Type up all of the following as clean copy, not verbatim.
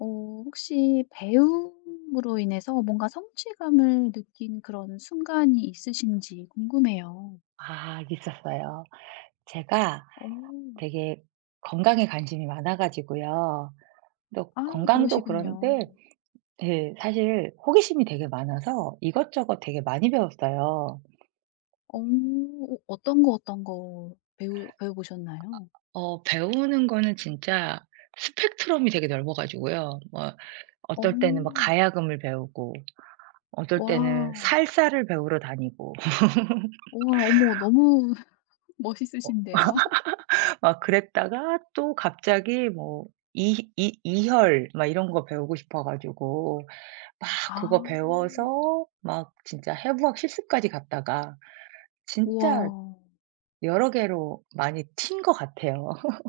어 혹시 배움으로 인해서 뭔가 성취감을 느낀 그런 순간이 있으신지 궁금해요. 아 있었어요. 제가 어. 되게 건강에 관심이 많아 가지고요. 또 아 건강도 그러시군요. 그런데 예 사실 호기심이 되게 많아서 이것저것 되게 많이 배웠어요. 어. 어 어떤 거, 어떤 거 배우 배워 보셨나요? 어 배우는 거는 진짜 스펙트럼이 되게 넓어 가지고요. 뭐 어. 어떨 때는 막 가야금을 배우고 어떨 와. 때는 살사를 배우러 다니고 우와 어머 너무 멋있으신데요. 막 그랬다가 또 갑자기 뭐 이 이 이혈 막 이런 거 배우고 싶어 가지고 막 아. 그거 배워서 막 진짜 해부학 실습까지 갔다가 진짜 우와. 여러 개로 많이 튄 것 같아요.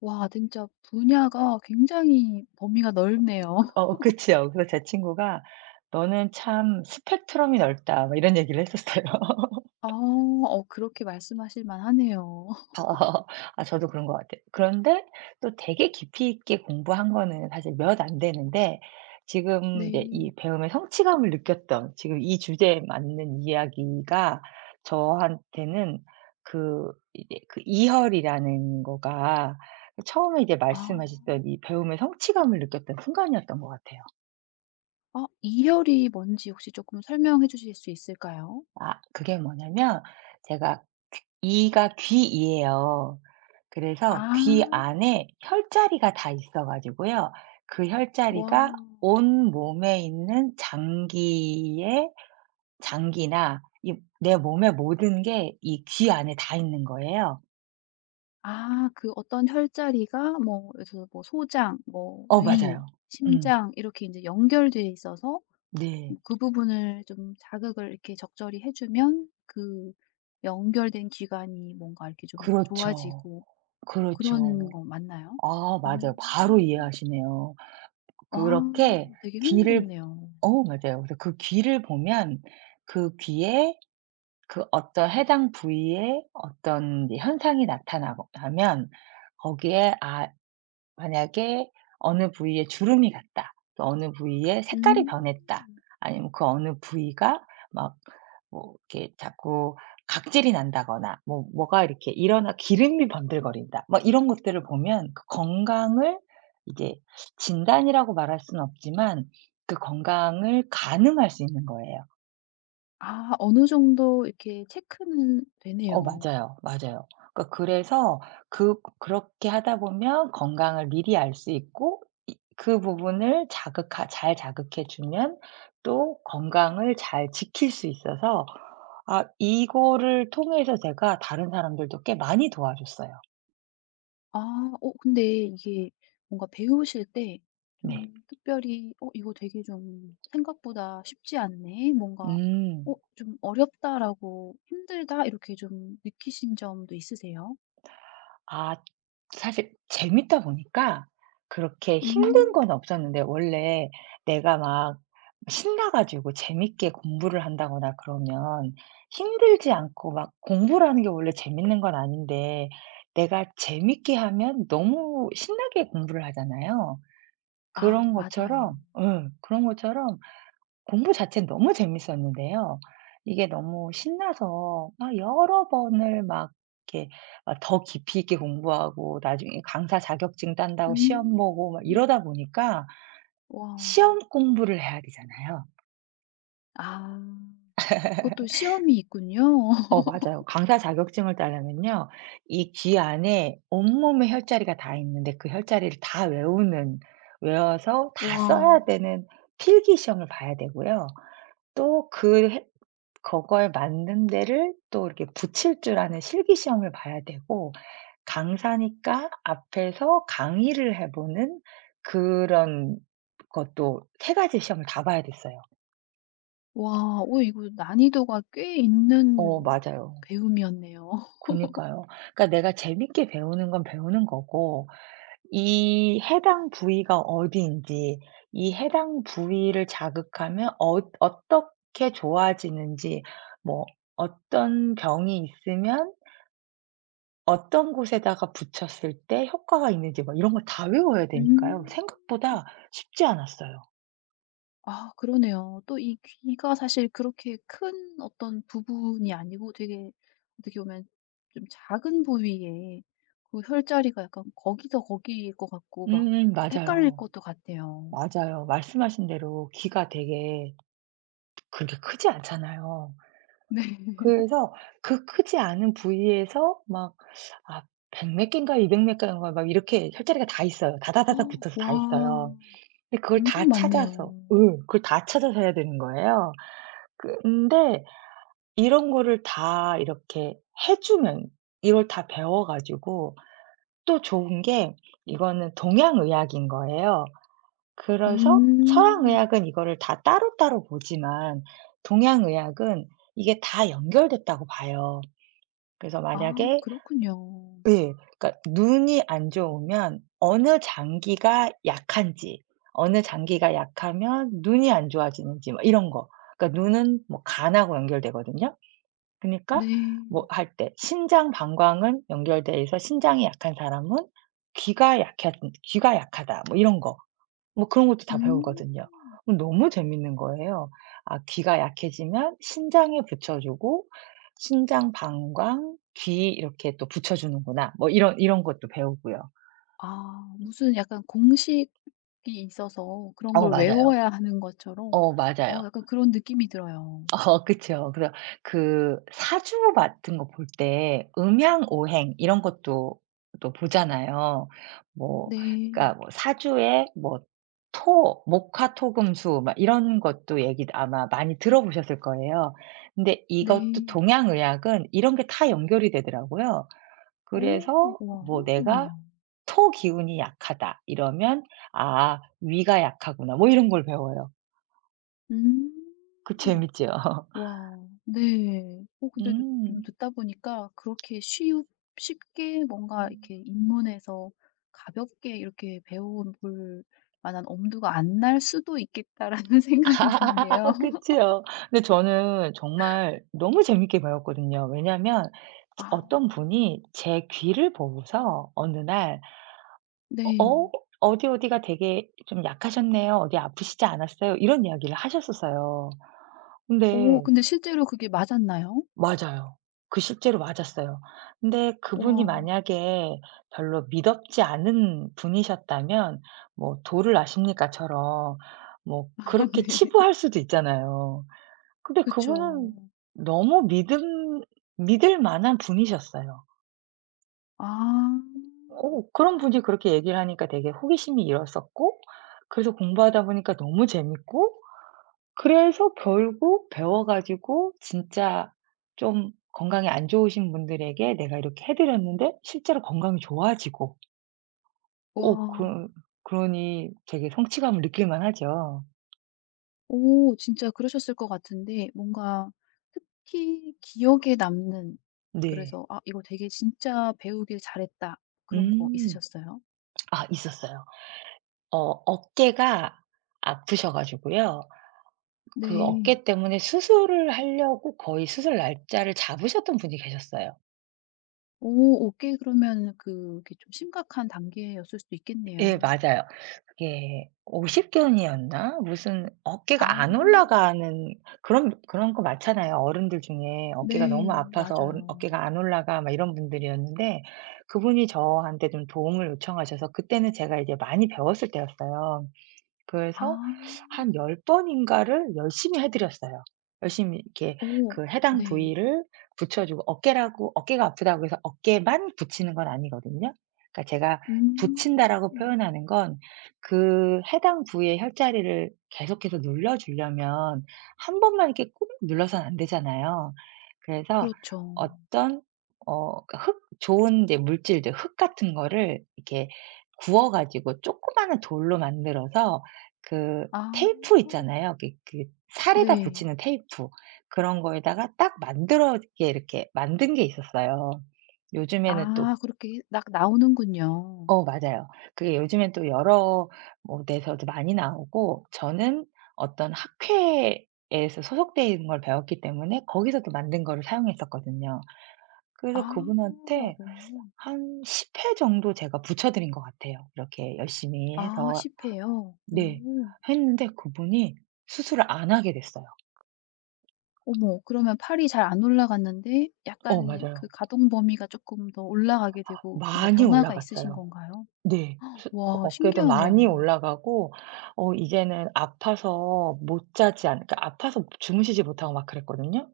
와 진짜 분야가 굉장히 범위가 넓네요. 어 그치요. 그래서 제 친구가 "너는 참 스펙트럼이 넓다." 막 이런 얘기를 했었어요. 아 어 그렇게 말씀하실 만하네요. 어. 아 저도 그런 것 같아요. 그런데 또 되게 깊이 있게 공부한 거는 사실 몇 안 되는데 지금 네. 이제 이 배움의 성취감을 느꼈던 지금 이 주제에 맞는 이야기가 저한테는 그 이혈이라는 거가 처음에 이제 아. 말씀하셨던 이 배움의 성취감을 느꼈던 순간이었던 것 같아요. 어 이열이 뭔지 혹시 조금 설명해 주실 수 있을까요? 아 그게 뭐냐면 제가 귀 이가 귀이에요. 아. 그래서 귀 안에 혈자리가 다 있어 가지고요. 그 와. 혈자리가 온 몸에 있는 장기의 장기나 이 내 몸의 모든 게 이 귀 안에 다 있는 거예요. 아 그 어떤 혈자리가 뭐 그래서 뭐 소장, 뭐 어 위, 맞아요. 음. 심장 이렇게 이제 연결되어 있어서 네. 뭐 그 부분을 좀 자극을 이렇게 적절히 해 주면 그 연결된 기관이 뭔가 이렇게 좀 그렇죠. 좋아지고 뭐 그런 그렇죠. 거 맞나요? 아 어. 맞아요. 바로 이해하시네요. 와 그렇게 되게 귀를 흥미롭네요. 어 맞아요. 그래서 그 귀를 보면 그 귀에 그 어떤 해당 부위에 어떤 이제 현상이 나타나고 나면 거기에 아 만약에 어느 부위에 주름이 갔다. 또 어느 부위에 색깔이 음. 변했다. 아니면 그 어느 부위가 막 뭐 이렇게 자꾸 각질이 난다거나 뭐가 이렇게 일어나 기름이 번들거린다. 막 이런 것들을 보면 그 건강을 이제 진단이라고 말할 수는 없지만 그 건강을 가늠할 수 있는 거예요. 아 어느 정도 이렇게 체크는 어 되네요. 맞아요, 맞아요. 그러니까 그래서 그렇게 하다 보면 건강을 미리 알 수 있고 이 그 부분을 자극하 잘 자극해 주면 또 건강을 잘 지킬 수 있어서 아 이거를 통해서 제가 다른 사람들도 꽤 많이 도와줬어요. 아 어 근데 이게 뭔가 배우실 때 네. 좀 특별히 '어 이거 되게 좀 생각보다 쉽지 않네.' 뭔가 음. '어 좀 어렵다.'라고 '힘들다.' 이렇게 좀 느끼신 점도 있으세요? 아 사실 재밌다 보니까 그렇게 힘든 음. 건 없었는데 원래 내가 막 신나 가지고 재밌게 공부를 한다거나 그러면 힘들지 않고 막 공부라는 게 원래 재밌는 건 아닌데 내가 재밌게 하면 너무 신나게 공부를 하잖아요. 아 그런 맞아요. 것처럼 응 그런 것처럼 공부 자체는 너무 재밌었는데요. 이게 너무 신나서 막 여러 번을 막 이렇게 막 더 깊이 있게 공부하고 나중에 강사 자격증 딴다고 시험 보고 막 음. 이러다 보니까 와. 시험 공부를 해야 되잖아요. 아. 그것도 시험이 있군요. 어 맞아요. 강사 자격증을 따려면요. 이 귀 안에 온몸에 혈자리가 다 있는데 그 혈자리를 다 외우는 외워서 다 써야 와. 되는 필기 시험을 봐야 되고요. 또그 그걸 만든 데를 또 이렇게 붙일 줄 아는 실기 시험을 봐야 되고 강사니까 앞에서 강의를 해 보는 그런 것도 세 가지 시험을 다 봐야 됐어요. 와. 오 이거 난이도가 꽤 어 있는 맞아요. 배움이었네요. 그니까요. 그러니까 내가 재밌게 배우는 건 배우는 거고 이 해당 부위가 어디인지 이 해당 부위를 자극하면 어 어떻게 좋아지는지 뭐 어떤 병이 있으면 어떤 곳에다가 붙였을 때 효과가 있는지 막 이런 걸 다 외워야 음. 되니까요. 생각보다 쉽지 않았어요. 아 그러네요. 또 이 귀가 사실 그렇게 큰 어떤 부분이 아니고 되게 어떻게 보면 좀 작은 부위에 그 혈자리가 약간 거기서 거기일 것 같고 막 음음 헷갈릴 맞아요. 것도 같아요. 맞아요. 말씀하신 대로 귀가 되게 그렇게 크지 않잖아요. 네. 그래서 그 크지 않은 부위에서 막 아 100 몇 개인가 200 몇 개인가 막 이렇게 혈자리가 다 있어요. 다다다닥 붙어서 다 있어요. 와. 근데 그걸 다 엄청 찾아서 많네요. 예. 그걸 다 찾아서 해야 되는 거예요. 근데 이런 거를 다 이렇게 해 주는 이걸 다 배워 가지고 또 좋은 게 이거는 동양의학인 거예요. 그래서 음. 서양의학은 이거를 다 따로따로 보지만 동양의학은 이게 다 연결됐다고 봐요. 그래서 아 만약에 그렇군요. 예 그러니까 눈이 안 좋으면 어느 장기가 약한지, 어느 장기가 약하면 눈이 안 좋아지는지 뭐 이런 거. 그러니까 눈은 뭐 간하고 연결되거든요. 그니까 네. 뭐 할 때 신장 방광은 연결돼 있어 신장이 약한 사람은 "귀가 약해 귀가 약하다." 뭐 이런 거. 뭐 그런 것도 다 음. 배우거든요. 어 너무 재밌는 거예요. 아 귀가 약해지면 신장에 붙여 주고 신장, 방광, 귀 이렇게 또 붙여 주는구나. 뭐 이런 것도 배우고요. 아 무슨 약간 공식이 있어서 그런 어 걸 맞아요. 외워야 하는 것처럼 어 어 맞아요. 약간 그런 느낌이 들어요. 어 그쵸. 그래서 그 사주 같은 거 볼 때 음양오행 이런 것도 또 보잖아요. 뭐 네. 그러니까 뭐 사주에 뭐 토, 목화토금수 막 이런 것도 얘기 아마 많이 들어보셨을 거예요. 근데 이것도 네. 동양의학은 이런 게 다 연결이 되더라고요. 오 그래서 와 뭐 내가 흥미롭네요. 토 기운이 약하다 이러면 '아 위가 약하구나.' 뭐 이런 걸 배워요. 음. 그 재밌죠. 와 네. 어 근데도 좀 음. 듣다 보니까 그렇게 쉬우 쉽게 뭔가 이렇게 입문해서 가볍게 이렇게 배워 볼 만한 엄두가 안 날 수도 있겠다라는 생각이 아 드는데요. 그치요. 근데 저는 정말 너무 재밌게 배웠거든요. 왜냐하면 아 어떤 분이 제 귀를 보고서 어느 날 "어 네. 어? 어디 어디가 되게 좀 약하셨네요. 어디 아프시지 않았어요?" 이런 이야기를 하셨었어요. 근데 오 근데 실제로 그게 맞았나요? 맞아요. 그 실제로 맞았어요. 근데 그분이 와. 만약에 별로 미덥지 않은 분이셨다면 뭐 "도를 아십니까?"처럼 뭐 그렇게 네. 치부할 수도 있잖아요. 근데 그쵸. 그분은 너무 믿음 믿을 만한 분이셨어요. 아. 어 그런 분이 그렇게 얘기를 하니까 되게 호기심이 일었었고 그래서 공부하다 보니까 너무 재밌고 그래서 결국 배워 가지고 진짜 좀 건강이 안 좋으신 분들에게 내가 이렇게 해 드렸는데 실제로 건강이 좋아지고 어 와. 그러니 되게 성취감을 느낄 만하죠. 오 진짜 그러셨을 것 같은데 뭔가 특히 기억에 남는 네. 그래서 '아 이거 되게 진짜 배우길 잘했다.' 그런 거 음. 있으셨어요? 아 있었어요. 어 어깨가 아프셔 가지고요. 그 네. 어깨 때문에 수술을 하려고 거의 수술 날짜를 잡으셨던 분이 계셨어요. 오 오케이. 그러면 그게 좀 심각한 단계였을 수도 예 있겠네요. 맞아요. 그게 오십 견이었나? 무슨 어깨가 아 안 올라가는 그런 거 많잖아요. 어른들 중에 어깨가 너무 네. 아파서 어른 맞아요. 어깨가 안 올라가 막 이런 분들이었는데 그분이 저한테 좀 도움을 요청하셔서 그때는 제가 이제 많이 배웠을 때였어요. 그래서 아. 한 10 번인가를 열심히 해 드렸어요. 열심히 이렇게 오, 그 해당 네. 부위를 붙여 주고 어깨라고 어깨가 아프다고 해서 어깨만 붙이는 건 아니거든요. 그러니까 제가 "붙인다."라고 음. 표현하는 건 그 해당 부위의 혈자리를 계속해서 눌러 주려면 한 번만 이렇게 꾹 눌러서는 안 되잖아요. 그래서 그렇죠. 어떤 어 그러니까 흙 좋은 이제 물질들 흙 같은 거를 이렇게 구워 가지고 조그마한 돌로 만들어서 그 아 테이프 있잖아요. 그 살에다 네. 붙이는 테이프. 그런 거에다가 딱 만들어 게 이렇게 만든 게 있었어요. 요즘에는 또 아 그렇게 딱 나오는군요. 어 맞아요. 그게 요즘엔 또 여러 뭐 데서도 많이 나오고 저는 어떤 학회에서 소속돼 있는 걸 배웠기 때문에 거기서 도 만든 거를 사용했었거든요. 아 그래서 오. 그분한테 한 10회 정도 제가 붙여드린 것 같아요. 이렇게 열심히 아 해서 씹혀요? 네 오. 했는데 그분이 수술을 안 하게 됐어요. 어머 그러면 팔이 잘 안 올라갔는데 어 약간 그 맞아요. 가동 범위가 조금 더 올라가게 되고 뭔가 많이 변화가 있으신 올라갔어요. 건가요? 네. 수 그 와 어깨도 많이 신기하네요. 올라가고 어 이제는 아파서 못 자지 않 그러니까 아파서 주무시지 못하고 막 그랬거든요.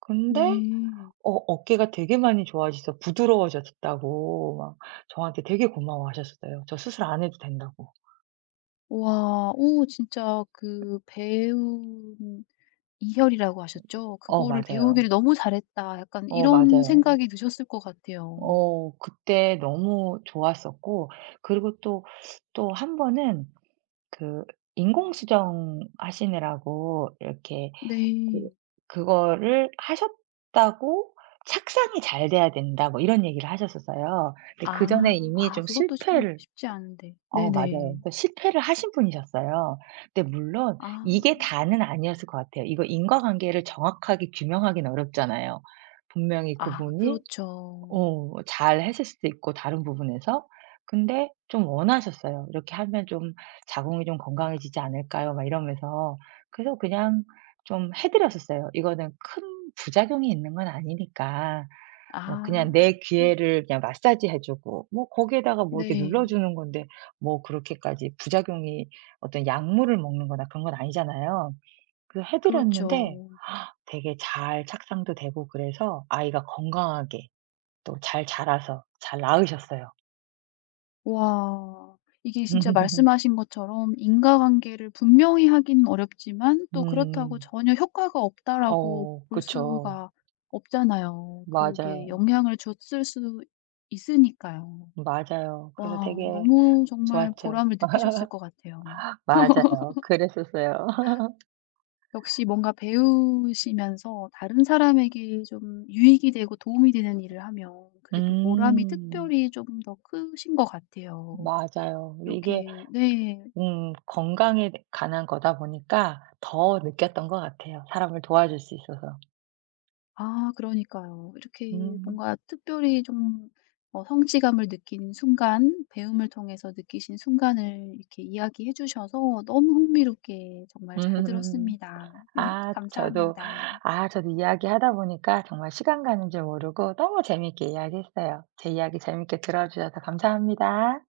근데 네. 어 어깨가 되게 많이 좋아져서 부드러워졌다고 막 저한테 되게 고마워하셨어요. 저 수술 안 해도 된다고. 와 오 진짜 그 배운 이혈이라고 하셨죠? 어 '그거를 맞아요. 배우기를 너무 잘했다.' 약간 어 이런 맞아요. 생각이 드셨을 것 같아요. 어 그때 너무 좋았었고 그리고 또 또 한 번은 그 인공수정 하시느라고 이렇게 그 네. 그거를 하셨다고 "착상이 잘 돼야 된다." 뭐 이런 얘기를 하셨었어요. 근데 아. 그전에 이미 아 좀 그것도 참 실패를 쉽지 않은데. 어 맞아요. 네네. 그 실패를 하신 분이셨어요. 근데 물론 아. 이게 다는 아니었을 것 같아요. 이거 인과관계를 정확하게 규명하기는 어렵잖아요. 분명히 아 그분이 그렇죠. 어 잘했을 수도 있고 다른 부분에서. 근데 좀 원하셨어요. '이렇게 하면 좀 자궁이 좀 건강해지지 않을까요?' 막 이러면서. 그래서 그냥 좀 해 드렸었어요. 이거는 큰 부작용이 있는 건 아니니까 뭐 그냥 아. 내 귀에를 그냥 마사지해 주고 뭐 거기에다가 뭐 이렇게 눌러 네. 주는 건데 뭐 그렇게까지 부작용이 어떤 약물을 먹는 거나 그런 건 아니잖아요. 그래서 해 드렸는데 그렇죠. 되게 잘 착상도 되고 그래서 아이가 건강하게 또 잘 자라서 잘 낳으셨어요. 와. 이게 진짜 말씀하신 것처럼 인과관계를 분명히 하긴 어렵지만 또 그렇다고 음. '전혀 효과가 없다.'라고 어 볼 그쵸. 수가 없잖아요. 그게 맞아요. 영향을 줬을 수 있으니까요. 맞아요. 그래서 되게 와 너무 정말 좋았죠. 보람을 느끼셨을 것 같아요. 맞아요. 그랬었어요. 역시 뭔가 배우시면서 다른 사람에게 좀 유익이 되고 도움이 되는 일을 하면 그게 또 보람이 음. 특별히 좀 더 크신 것 같아요. 맞아요. 이게 이렇게 네. 건강에 관한 거다 보니까 더 느꼈던 것 같아요, 사람을 도와줄 수 있어서. 아 그러니까요. 이렇게 음. 뭔가 특별히 좀 어 성취감을 느낀 순간, 배움을 통해서 느끼신 순간을 이렇게 이야기해 주셔서 너무 흥미롭게 정말 잘 음. 들었습니다. 아 저도 감사합니다. 아 저도 이야기하다 보니까 정말 시간 가는 줄 모르고 너무 재미있게 이야기했어요. 제 이야기 재미있게 들어 주셔서 감사합니다.